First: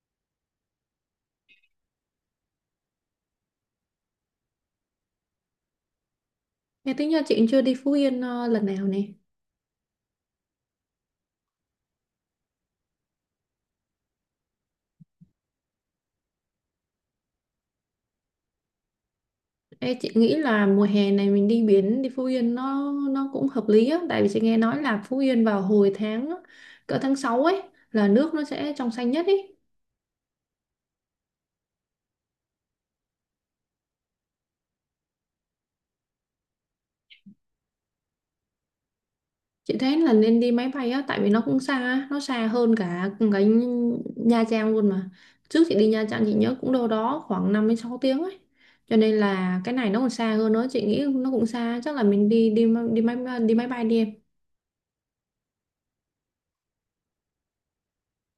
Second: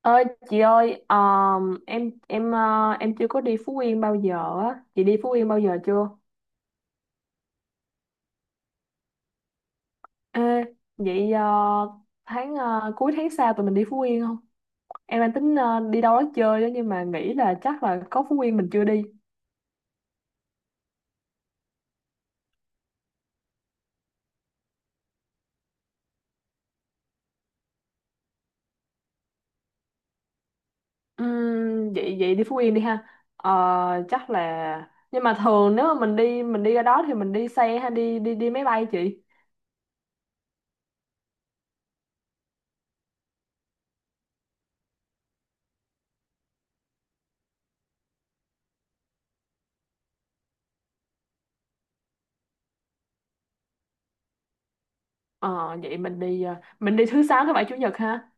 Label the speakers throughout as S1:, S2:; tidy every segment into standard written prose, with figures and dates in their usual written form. S1: Ơi chị ơi, em em chưa có đi Phú Yên bao giờ á. Chị đi Phú Yên bao giờ chưa?
S2: Nghe tính ra chị chưa đi Phú Yên lần nào nè.
S1: Ê, vậy tháng cuối tháng sau tụi mình đi Phú Yên không? Em đang tính đi đâu đó chơi đó, nhưng mà nghĩ là chắc là có Phú Yên mình chưa đi.
S2: Ê, chị nghĩ là mùa hè này mình đi biển đi Phú Yên nó cũng hợp lý á, tại vì chị nghe nói là Phú Yên vào hồi tháng cỡ tháng 6 ấy là nước nó sẽ trong xanh nhất ấy.
S1: Vậy vậy đi Phú Yên đi ha. Ờ, chắc là, nhưng mà thường nếu mà mình đi ra đó thì mình đi xe hay đi đi đi máy bay chị?
S2: Chị thấy là nên đi máy bay á, tại vì nó cũng xa á, nó xa hơn cả cái Nha Trang luôn mà. Trước chị đi Nha Trang chị nhớ cũng đâu đó khoảng 5 đến 6 tiếng ấy. Cho nên là cái này nó còn xa hơn nữa, chị nghĩ nó cũng xa, chắc là mình đi đi đi máy bay đi em.
S1: Ờ, vậy mình đi thứ sáu thứ bảy chủ nhật ha.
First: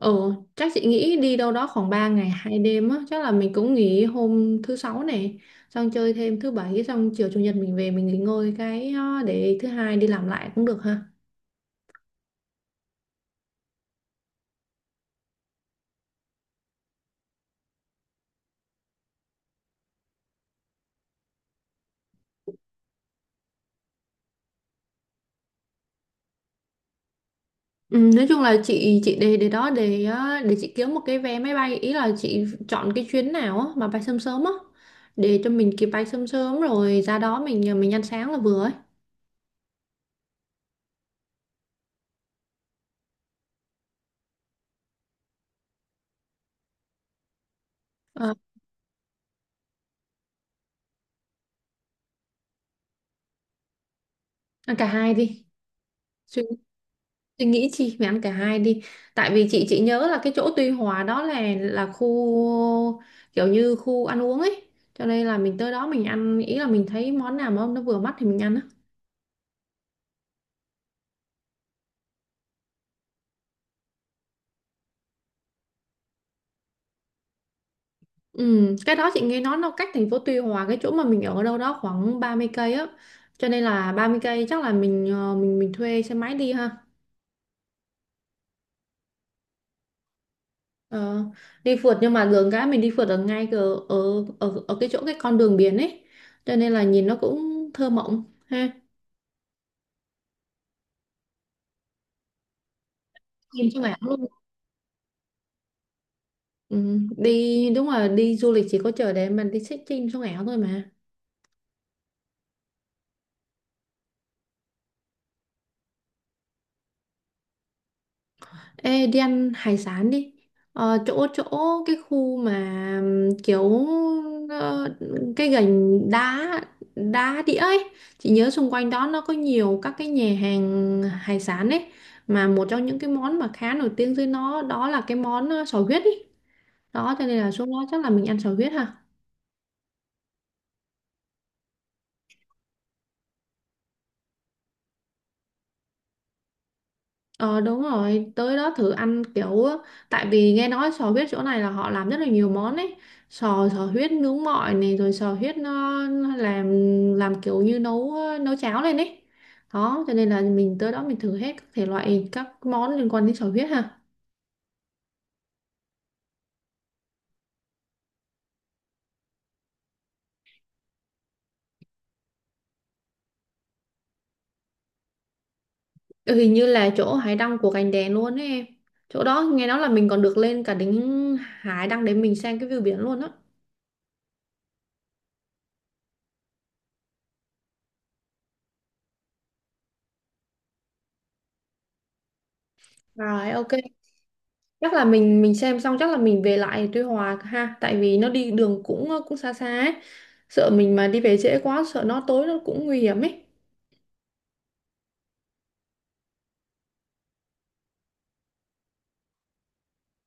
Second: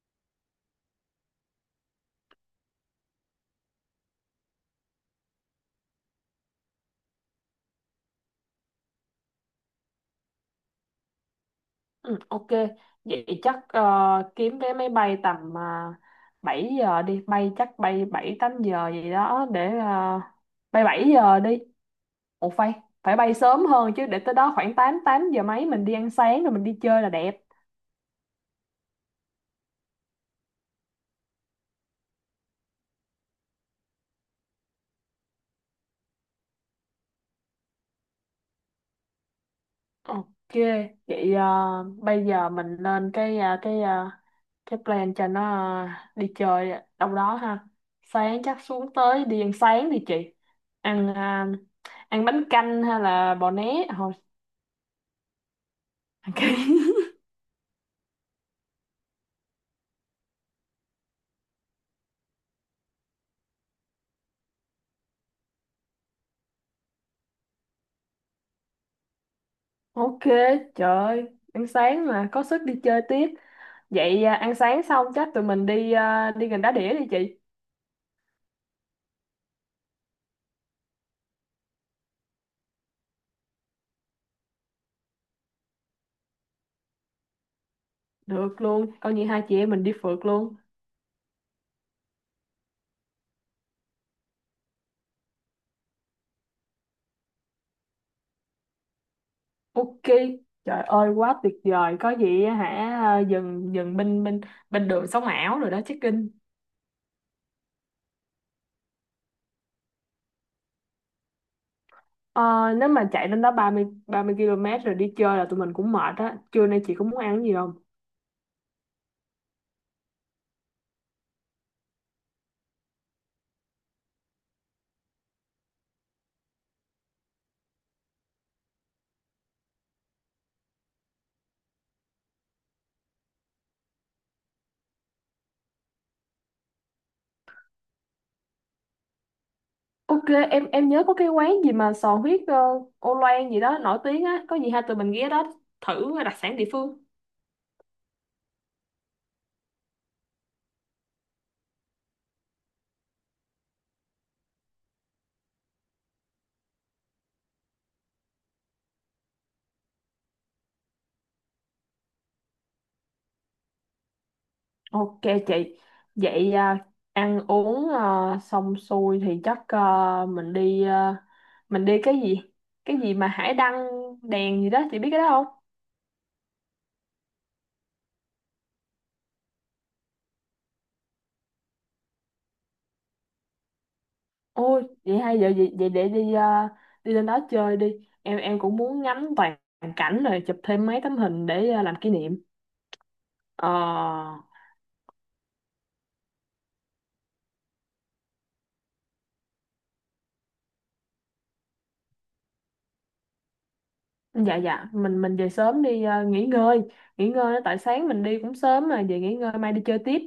S2: Ừ, chắc chị nghĩ đi đâu đó khoảng 3 ngày 2 đêm á, chắc là mình cũng nghỉ hôm thứ sáu này, xong chơi thêm thứ bảy, xong chiều chủ nhật mình về mình nghỉ ngơi cái, để thứ hai đi làm lại cũng được ha.
S1: Ừ, ok. Vậy chắc kiếm vé máy bay tầm 7 giờ đi. Bay chắc bay bảy tám giờ gì đó, để bay 7 giờ đi. Ủa, phải bay sớm hơn chứ, để tới đó khoảng 8 8 giờ mấy mình đi ăn sáng rồi mình đi chơi là đẹp.
S2: Ừ, nói chung là chị để đó để chị kiếm một cái vé máy bay, ý là chị chọn cái chuyến nào á mà bay sớm sớm á, để cho mình kịp bay sớm sớm rồi ra đó mình ăn sáng là vừa ấy.
S1: Ok. Vậy bây giờ mình lên cái plan cho nó ờ, đi chơi đâu đó ha.
S2: Ờ,
S1: Sáng chắc xuống tới đi ăn sáng đi chị. Ăn ờ, ăn bánh canh hay là bò né thôi.
S2: ăn cả hai đi.
S1: Ok.
S2: Tôi nghĩ chị phải ăn cả hai đi, tại vì chị nhớ là cái chỗ Tuy Hòa đó là khu, kiểu như khu ăn uống ấy, cho nên là mình tới đó mình ăn, ý là mình thấy món nào mà nó vừa mắt thì mình ăn á.
S1: Ok, trời ơi, ăn sáng mà có sức đi chơi tiếp. Vậy à, ăn sáng xong chắc tụi mình đi à, đi gần đá đĩa đi chị.
S2: Ừ, cái đó chị nghe nói nó cách thành phố Tuy Hòa cái chỗ mà mình ở, ở đâu đó khoảng 30 cây á, cho nên là 30 cây chắc là mình thuê xe máy đi ha.
S1: Được luôn, coi như hai chị em mình đi phượt luôn.
S2: Ờ, đi phượt nhưng mà đường cái mình đi phượt ở ngay ở cái chỗ cái con đường biển ấy, cho nên là nhìn nó cũng thơ mộng ha.
S1: Ok, trời ơi quá tuyệt vời. Có gì á hả? À,
S2: Nhìn
S1: dừng
S2: cho mẻ.
S1: dừng bên bên bên đường sống ảo rồi đó check in.
S2: Ừ, đi đúng là đi du lịch chỉ có chờ để mình đi check-in sống ảo thôi mà.
S1: Ờ, nếu mà chạy lên đó 30 km rồi đi chơi là tụi mình cũng mệt á. Trưa nay chị có muốn ăn gì không?
S2: Ê, đi ăn hải sản đi, chỗ chỗ cái khu mà, kiểu, ờ, cái Gành đá đá Đĩa ấy, chị nhớ xung quanh đó nó có nhiều các cái nhà hàng hải sản ấy, mà một trong những cái món mà khá nổi tiếng dưới nó đó là cái món, sò huyết ấy, đó cho nên là xuống đó chắc là mình ăn sò huyết ha.
S1: Ok, em nhớ có cái quán gì mà sò huyết ô loan gì đó nổi tiếng á, có gì hai tụi mình ghé đó thử đặc sản địa phương.
S2: Ờ, đúng rồi, tới đó thử ăn kiểu á, tại vì nghe nói sò huyết chỗ này là họ làm rất là nhiều món ấy. Sò sò huyết nướng mọi này, rồi sò huyết nó làm kiểu như nấu nấu cháo lên ấy. Đó, cho nên là mình tới đó mình thử hết các thể loại các món liên quan đến sò huyết ha.
S1: Ok chị. Vậy à, ăn uống à, xong xuôi thì chắc à, mình đi cái gì? Cái gì mà hải đăng đèn gì đó, chị biết cái đó không?
S2: Ừ, hình như là chỗ hải đăng của Cành Đèn luôn ấy em. Chỗ đó nghe nói là mình còn được lên cả đỉnh hải đăng để mình xem cái view biển luôn á.
S1: Ôi, vậy hay giờ vậy, vậy để đi à, đi lên đó chơi đi. Em cũng muốn ngắm toàn cảnh rồi chụp thêm mấy tấm hình để à, làm kỷ niệm.
S2: Rồi ok,
S1: Ờ,
S2: chắc là mình xem xong, chắc là mình về lại Tuy Hòa ha, tại vì nó đi đường cũng xa xa ấy, sợ mình mà đi về trễ quá, sợ nó tối nó cũng nguy hiểm ấy.
S1: dạ, dạ, mình về sớm đi à, nghỉ ngơi tại sáng mình đi cũng sớm mà về nghỉ ngơi mai đi chơi tiếp.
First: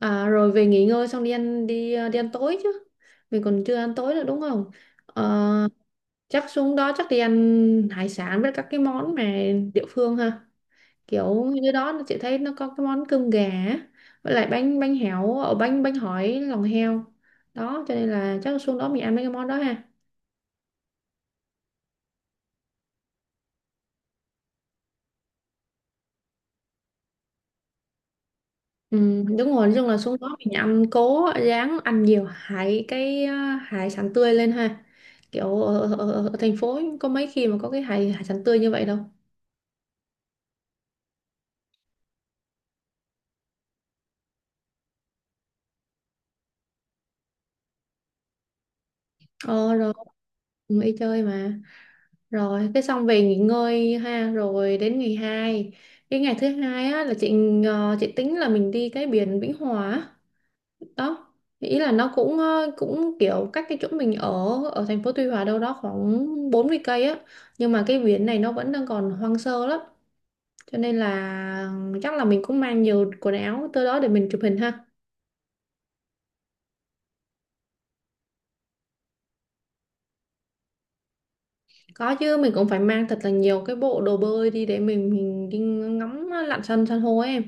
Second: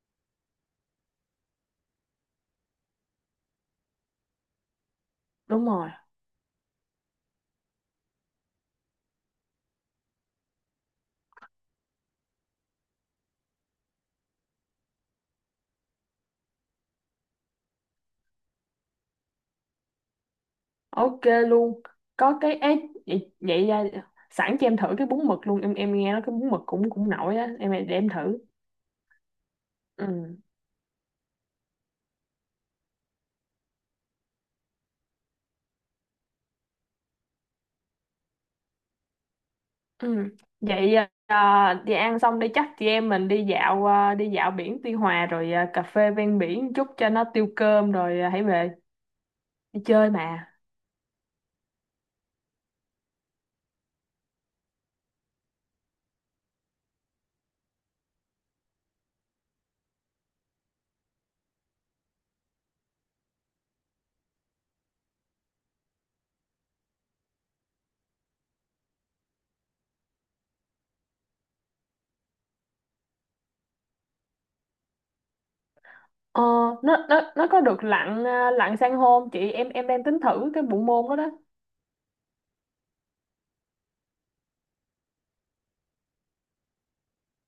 S2: À, rồi về nghỉ ngơi xong đi ăn tối chứ, mình còn chưa ăn tối nữa đúng không? Ờ,
S1: Đúng rồi.
S2: chắc xuống đó chắc đi ăn hải sản với các cái món mà địa phương ha, kiểu như đó nó chị thấy nó có cái món cơm gà á, với lại bánh bánh héo ở bánh bánh hỏi lòng heo, đó cho nên là chắc xuống đó mình ăn mấy cái món đó ha.
S1: Ok luôn có cái ấy vậy, vậy ra sẵn cho em thử cái bún mực luôn. Em nghe nói cái bún mực cũng cũng nổi á, em để em thử.
S2: Ừ, đúng rồi, nói chung là
S1: Ừ,
S2: xuống đó mình ăn cố, ráng ăn nhiều hải sản tươi lên ha. Kiểu ở, ở, ở ở thành phố có mấy khi mà có cái hải hải sản tươi như vậy đâu.
S1: ừ. Vậy à, đi ăn xong đi chắc chị em mình đi dạo à, đi dạo biển Tuy Hòa rồi à, cà phê ven biển một chút cho nó tiêu cơm, rồi à, hãy về,
S2: Ờ
S1: đi
S2: rồi,
S1: chơi mà.
S2: cũng đi chơi mà. Rồi, cái xong về nghỉ ngơi ha, rồi đến ngày hai. Cái ngày thứ hai á là chị tính là mình đi cái biển Vĩnh Hòa á. Đó. Ý là nó cũng kiểu cách cái chỗ mình ở, ở thành phố Tuy Hòa đâu đó khoảng 40 cây á. Nhưng mà cái biển này nó vẫn đang còn hoang sơ lắm, cho nên là chắc là mình cũng mang nhiều quần áo tới đó để mình chụp hình ha.
S1: Ờ, nó có được lặn à, lặn san hô không chị? Em đang tính thử cái bộ môn đó đó.
S2: Có chứ, mình cũng phải mang thật là nhiều cái bộ đồ bơi đi để mình đi ngắm lặn san san hô ấy em.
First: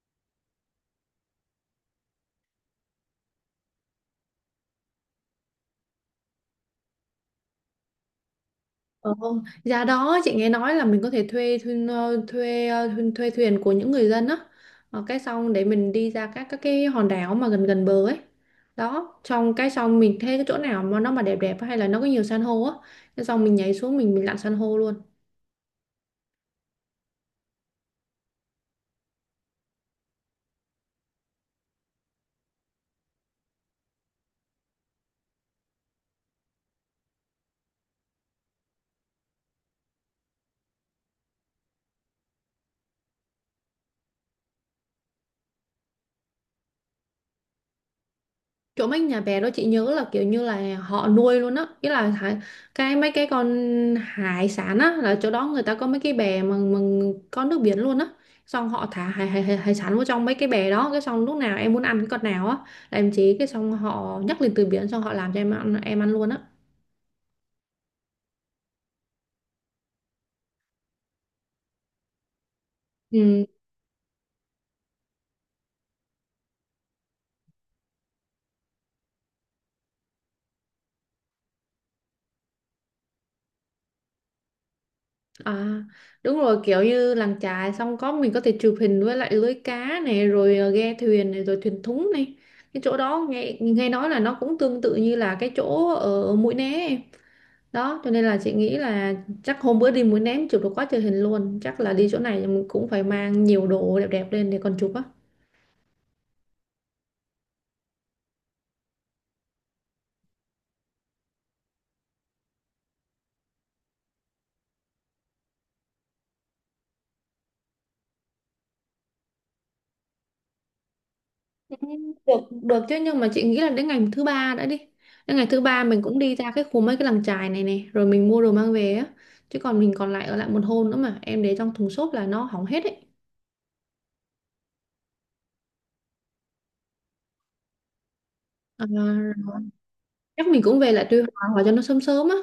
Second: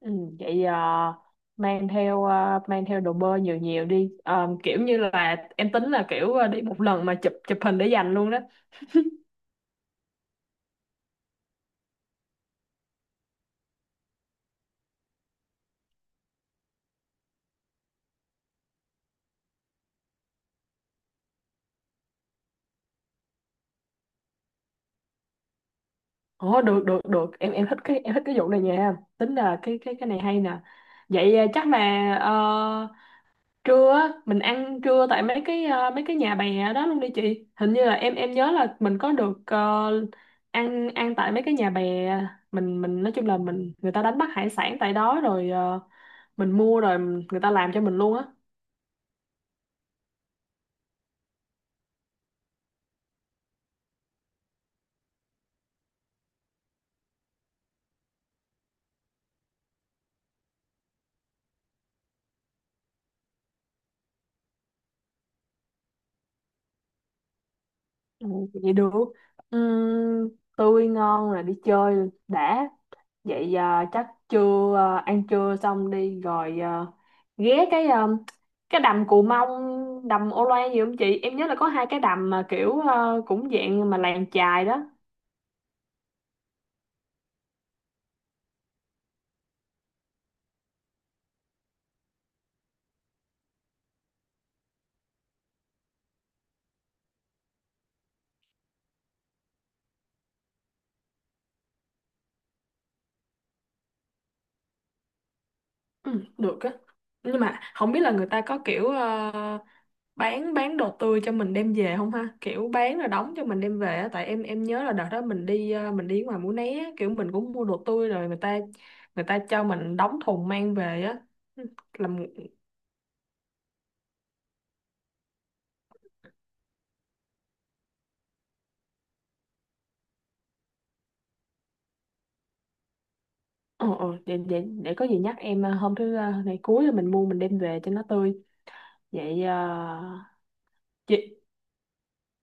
S1: Ừ, vậy mang theo đồ bơi nhiều nhiều đi. Ờ, kiểu như là em tính là kiểu đi một lần mà chụp chụp hình để dành luôn đó.
S2: Ờ, không. Giá đó chị nghe nói là mình có thể thuê, thuê thuyền của những người dân á. Ờ, cái xong để mình đi ra các cái hòn đảo mà gần gần bờ ấy, đó xong cái xong mình thấy cái chỗ nào mà nó mà đẹp đẹp hay là nó có nhiều san hô á, cái xong mình nhảy xuống mình lặn san hô luôn.
S1: Ồ, được, được, được. Em thích cái vụ này nha. Tính là cái này hay nè. Vậy chắc là ờ, trưa á, mình ăn trưa tại mấy cái nhà bè đó luôn đi chị. Hình như là em nhớ là mình có được ăn ăn tại mấy cái nhà bè. Mình nói chung là mình, người ta đánh bắt hải sản tại đó rồi mình mua rồi người ta làm cho mình luôn á.
S2: Chỗ mấy nhà bè đó chị nhớ là kiểu như là họ nuôi luôn á, ý là cái mấy cái con hải sản á, là chỗ đó người ta có mấy cái bè mà, có nước biển luôn á, xong họ thả hải sản vô trong mấy cái bè đó, cái xong lúc nào em muốn ăn cái con nào á, là em chế, cái xong họ nhắc lên từ biển, xong họ làm cho em ăn luôn á.
S1: Ừ, vậy được. Ừm, tươi ngon là đi chơi đã.
S2: Ừ.
S1: Vậy à, chắc trưa à, ăn trưa xong đi rồi à, ghé cái đầm Cù Mông, đầm Ô Loan gì không chị? Em nhớ là có hai cái đầm mà kiểu à, cũng dạng mà làng chài đó.
S2: À, đúng rồi, kiểu như làng chài xong có mình có thể chụp hình với lại lưới cá này, rồi ghe thuyền này, rồi thuyền thúng này. Cái chỗ đó nghe nghe nói là nó cũng tương tự như là cái chỗ ở Mũi Né em, đó cho nên là chị nghĩ là chắc hôm bữa đi Mũi Né chụp được quá trời hình luôn, chắc là đi chỗ này mình cũng phải mang nhiều đồ đẹp đẹp lên để còn chụp á.
S1: Ừ, được á. Nhưng mà không biết là người ta có kiểu bán đồ tươi cho mình đem về không ha, kiểu bán rồi đóng cho mình đem về á. Tại em nhớ là đợt đó mình đi mình đi ngoài Mũi Né á, kiểu mình cũng mua đồ tươi rồi người ta cho mình đóng thùng mang về á làm.
S2: Được được chứ, nhưng mà chị nghĩ là đến ngày thứ ba mình cũng đi ra cái khu mấy cái làng chài này này, rồi mình mua đồ mang về á, chứ còn mình còn lại ở lại một hôm nữa mà em để trong thùng xốp là nó hỏng hết ấy.
S1: Ờ, ờ, để có gì nhắc em ngày cuối là mình mua mình đem về cho nó tươi.
S2: À,
S1: Vậy
S2: chắc mình cũng về lại Tuy
S1: chị
S2: Hòa hoặc cho nó sớm sớm á,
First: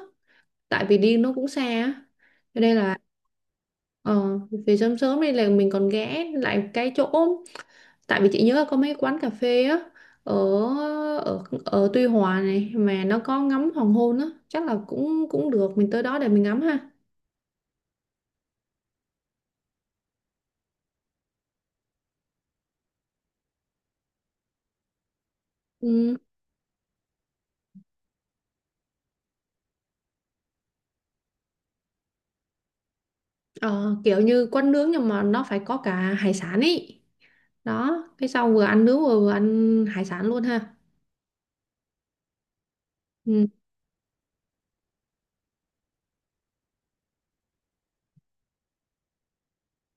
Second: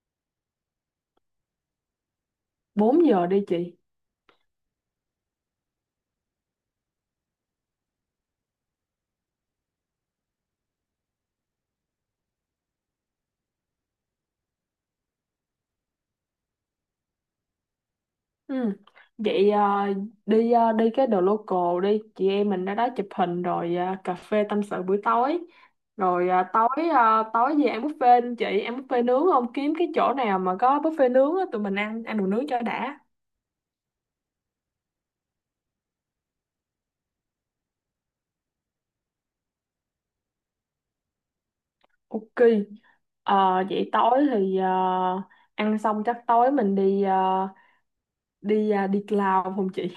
S2: tại vì đi nó cũng xa á, cho nên là
S1: 4 giờ đi chị.
S2: ờ về sớm sớm đi là mình còn ghé lại cái chỗ, tại vì chị nhớ có mấy quán cà phê á, ở ở ở Tuy Hòa này mà nó có ngắm hoàng hôn á, chắc là cũng cũng được mình tới đó để mình ngắm ha.
S1: Ừ. Vậy à, đi cái đồ local đi chị, em mình ra đó chụp hình rồi à, cà phê tâm sự buổi tối,
S2: Ừ,
S1: rồi à, tối về ăn buffet không chị? Ăn buffet nướng không? Kiếm cái chỗ nào mà có buffet nướng á, tụi mình ăn ăn đồ nướng cho đã.
S2: ờ, kiểu như quán nướng nhưng mà nó phải có cả hải sản ấy, đó cái sau vừa ăn nướng vừa ăn hải sản luôn ha.
S1: Ok.
S2: Ừ,
S1: Ờ, vậy tối thì à, ăn xong chắc tối mình đi à, đi cloud không chị?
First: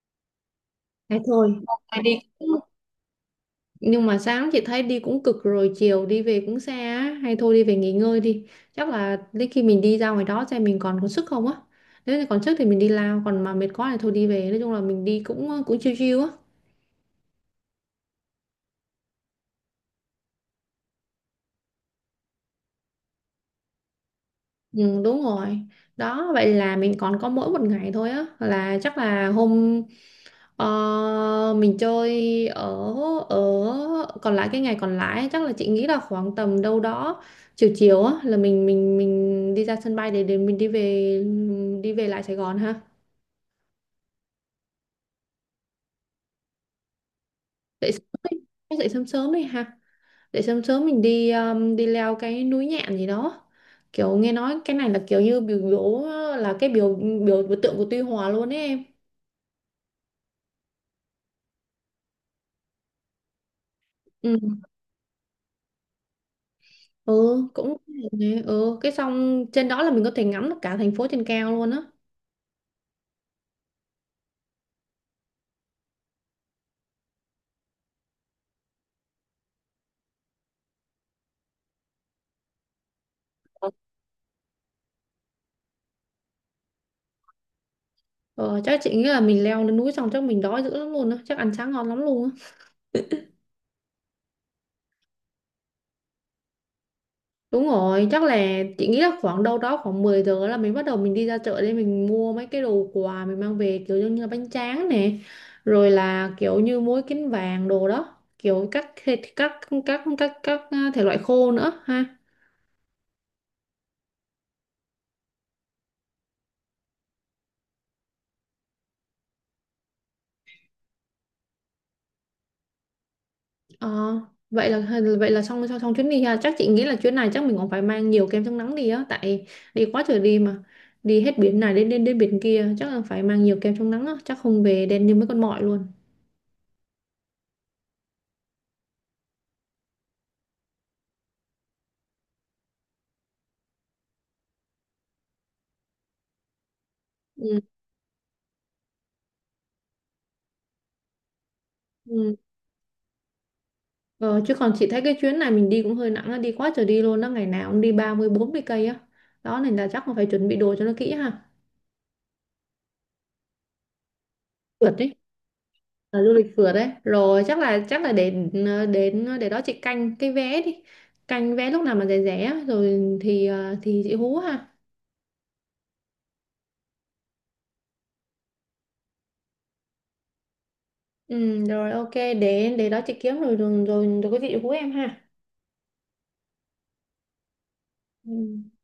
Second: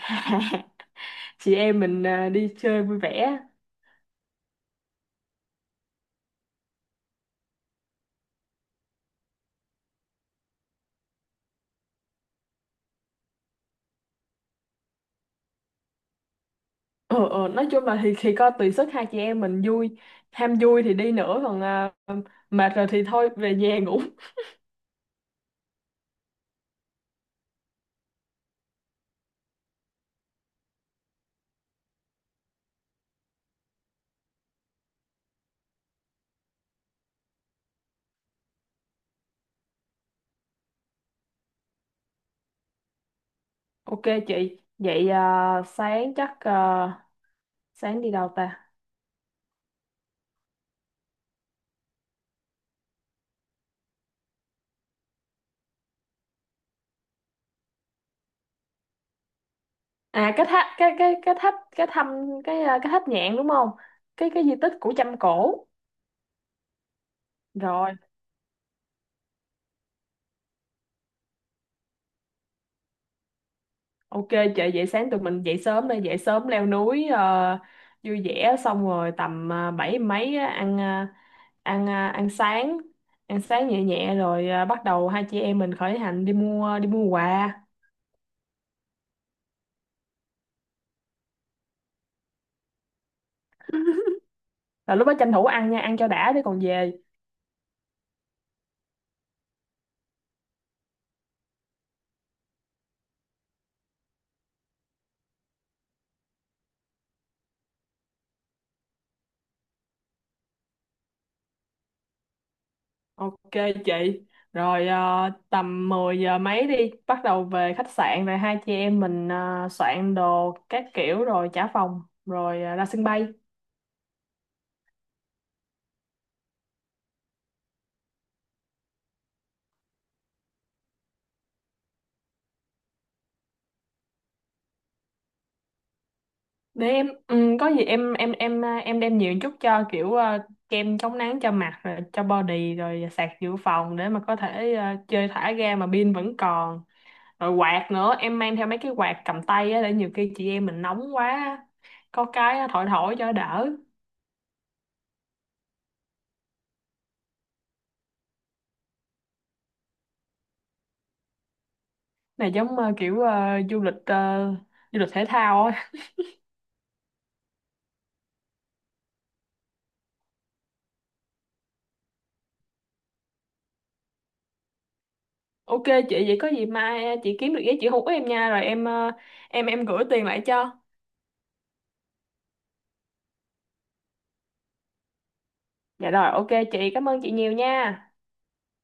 S2: thế thôi
S1: Chị
S2: hôm
S1: em
S2: nay
S1: mình
S2: đi,
S1: à, đi chơi vui vẻ.
S2: nhưng mà sáng chị thấy đi cũng cực rồi, chiều đi về cũng xa á, hay thôi đi về nghỉ ngơi đi, chắc là đến khi mình đi ra ngoài đó xem mình còn có sức không á, nếu như còn sức thì mình đi lao, còn mà mệt quá thì thôi đi về, nói chung là mình đi cũng chill chill á.
S1: Ừ, ừ, nói chung là thì coi tùy sức hai chị em mình vui. Ham vui thì đi nữa, còn à, mệt rồi thì thôi về nhà ngủ.
S2: Ừ, đúng rồi, đó vậy là mình còn có mỗi một ngày thôi á, là chắc là Ờ, mình chơi ở ở còn lại cái ngày còn lại, chắc là chị nghĩ là khoảng tầm đâu đó chiều chiều á là mình đi ra sân bay để mình đi về lại Sài Gòn ha.
S1: Ok chị. Vậy à, sáng chắc à,
S2: Dậy
S1: sáng
S2: sớm
S1: đi đâu
S2: đi,
S1: ta?
S2: chắc dậy sớm sớm đi ha, dậy sớm sớm mình đi đi leo cái núi Nhạn gì đó, kiểu nghe nói cái này là kiểu như biểu biểu là cái biểu biểu biểu tượng của Tuy Hòa luôn ấy em.
S1: À, cái tháp cái tháp nhạn đúng không?
S2: Ừ,
S1: Cái di tích của Chăm Cổ
S2: ừ cũng.
S1: rồi.
S2: Ừ, cái xong trên đó là mình có thể ngắm được cả thành phố trên cao luôn á.
S1: Ok chị. Vậy sáng tụi mình dậy sớm đây, dậy sớm leo núi vui vẻ xong rồi tầm bảy mấy á, ăn ờ, ăn sáng ăn sáng nhẹ nhẹ rồi bắt đầu hai chị em mình khởi hành đi mua quà,
S2: Ờ, chắc chị nghĩ là mình leo lên núi xong chắc mình đói dữ lắm luôn á, chắc ăn sáng ngon lắm luôn á.
S1: là lúc đó tranh thủ ăn nha, ăn cho đã để còn về.
S2: Đúng rồi, chắc là chị nghĩ là khoảng đâu đó khoảng 10 giờ là mình bắt đầu mình đi ra chợ để mình mua mấy cái đồ quà mình mang về, kiểu như là bánh tráng nè, rồi là kiểu như muối kiến vàng đồ đó, kiểu các thịt các thể loại khô nữa ha.
S1: Ok chị. Rồi tầm 10 giờ mấy đi, bắt đầu về khách sạn rồi hai chị em mình soạn đồ các kiểu rồi trả phòng rồi ra sân bay.
S2: Ờ, vậy là xong xong, xong chuyến đi ha. Chắc chị nghĩ là chuyến này chắc mình cũng phải mang nhiều kem chống nắng đi á, tại đi quá trời đi mà. Đi hết biển này đến đến đến biển kia, chắc là phải mang nhiều kem chống nắng á, chắc không về đen như mấy con mọi luôn.
S1: Để em ừ, có gì em đem nhiều chút cho kiểu à, kem chống nắng cho mặt rồi cho body, rồi sạc dự phòng để mà có thể à, chơi thả ga mà pin vẫn còn. Rồi
S2: Ừ.
S1: quạt nữa, em mang theo mấy cái quạt cầm tay á, để nhiều khi chị em mình nóng quá á, có
S2: Ừ.
S1: cái á, thổi thổi cho đỡ.
S2: Ờ, chứ còn chị thấy cái chuyến này mình đi cũng hơi nặng á, đi quá trời đi luôn đó, ngày nào cũng đi 30 40 cây á. Đó nên là chắc là phải chuẩn bị đồ cho nó kỹ ha.
S1: Này giống à, kiểu à,
S2: Phượt
S1: du lịch
S2: đi.
S1: thể thao á.
S2: Là du lịch phượt đấy, rồi chắc là để để đó chị canh cái vé đi, canh vé lúc nào mà rẻ rẻ á, rồi thì chị hú ha.
S1: Ok chị. Vậy có gì mai à, chị kiếm được giấy chị hú em nha, rồi em à, em gửi tiền lại cho.
S2: Ừ, rồi ok, để đó chị kiếm rồi có gì chị hú em ha.
S1: Dạ rồi, ok chị, cảm ơn chị nhiều nha.
S2: Ừ.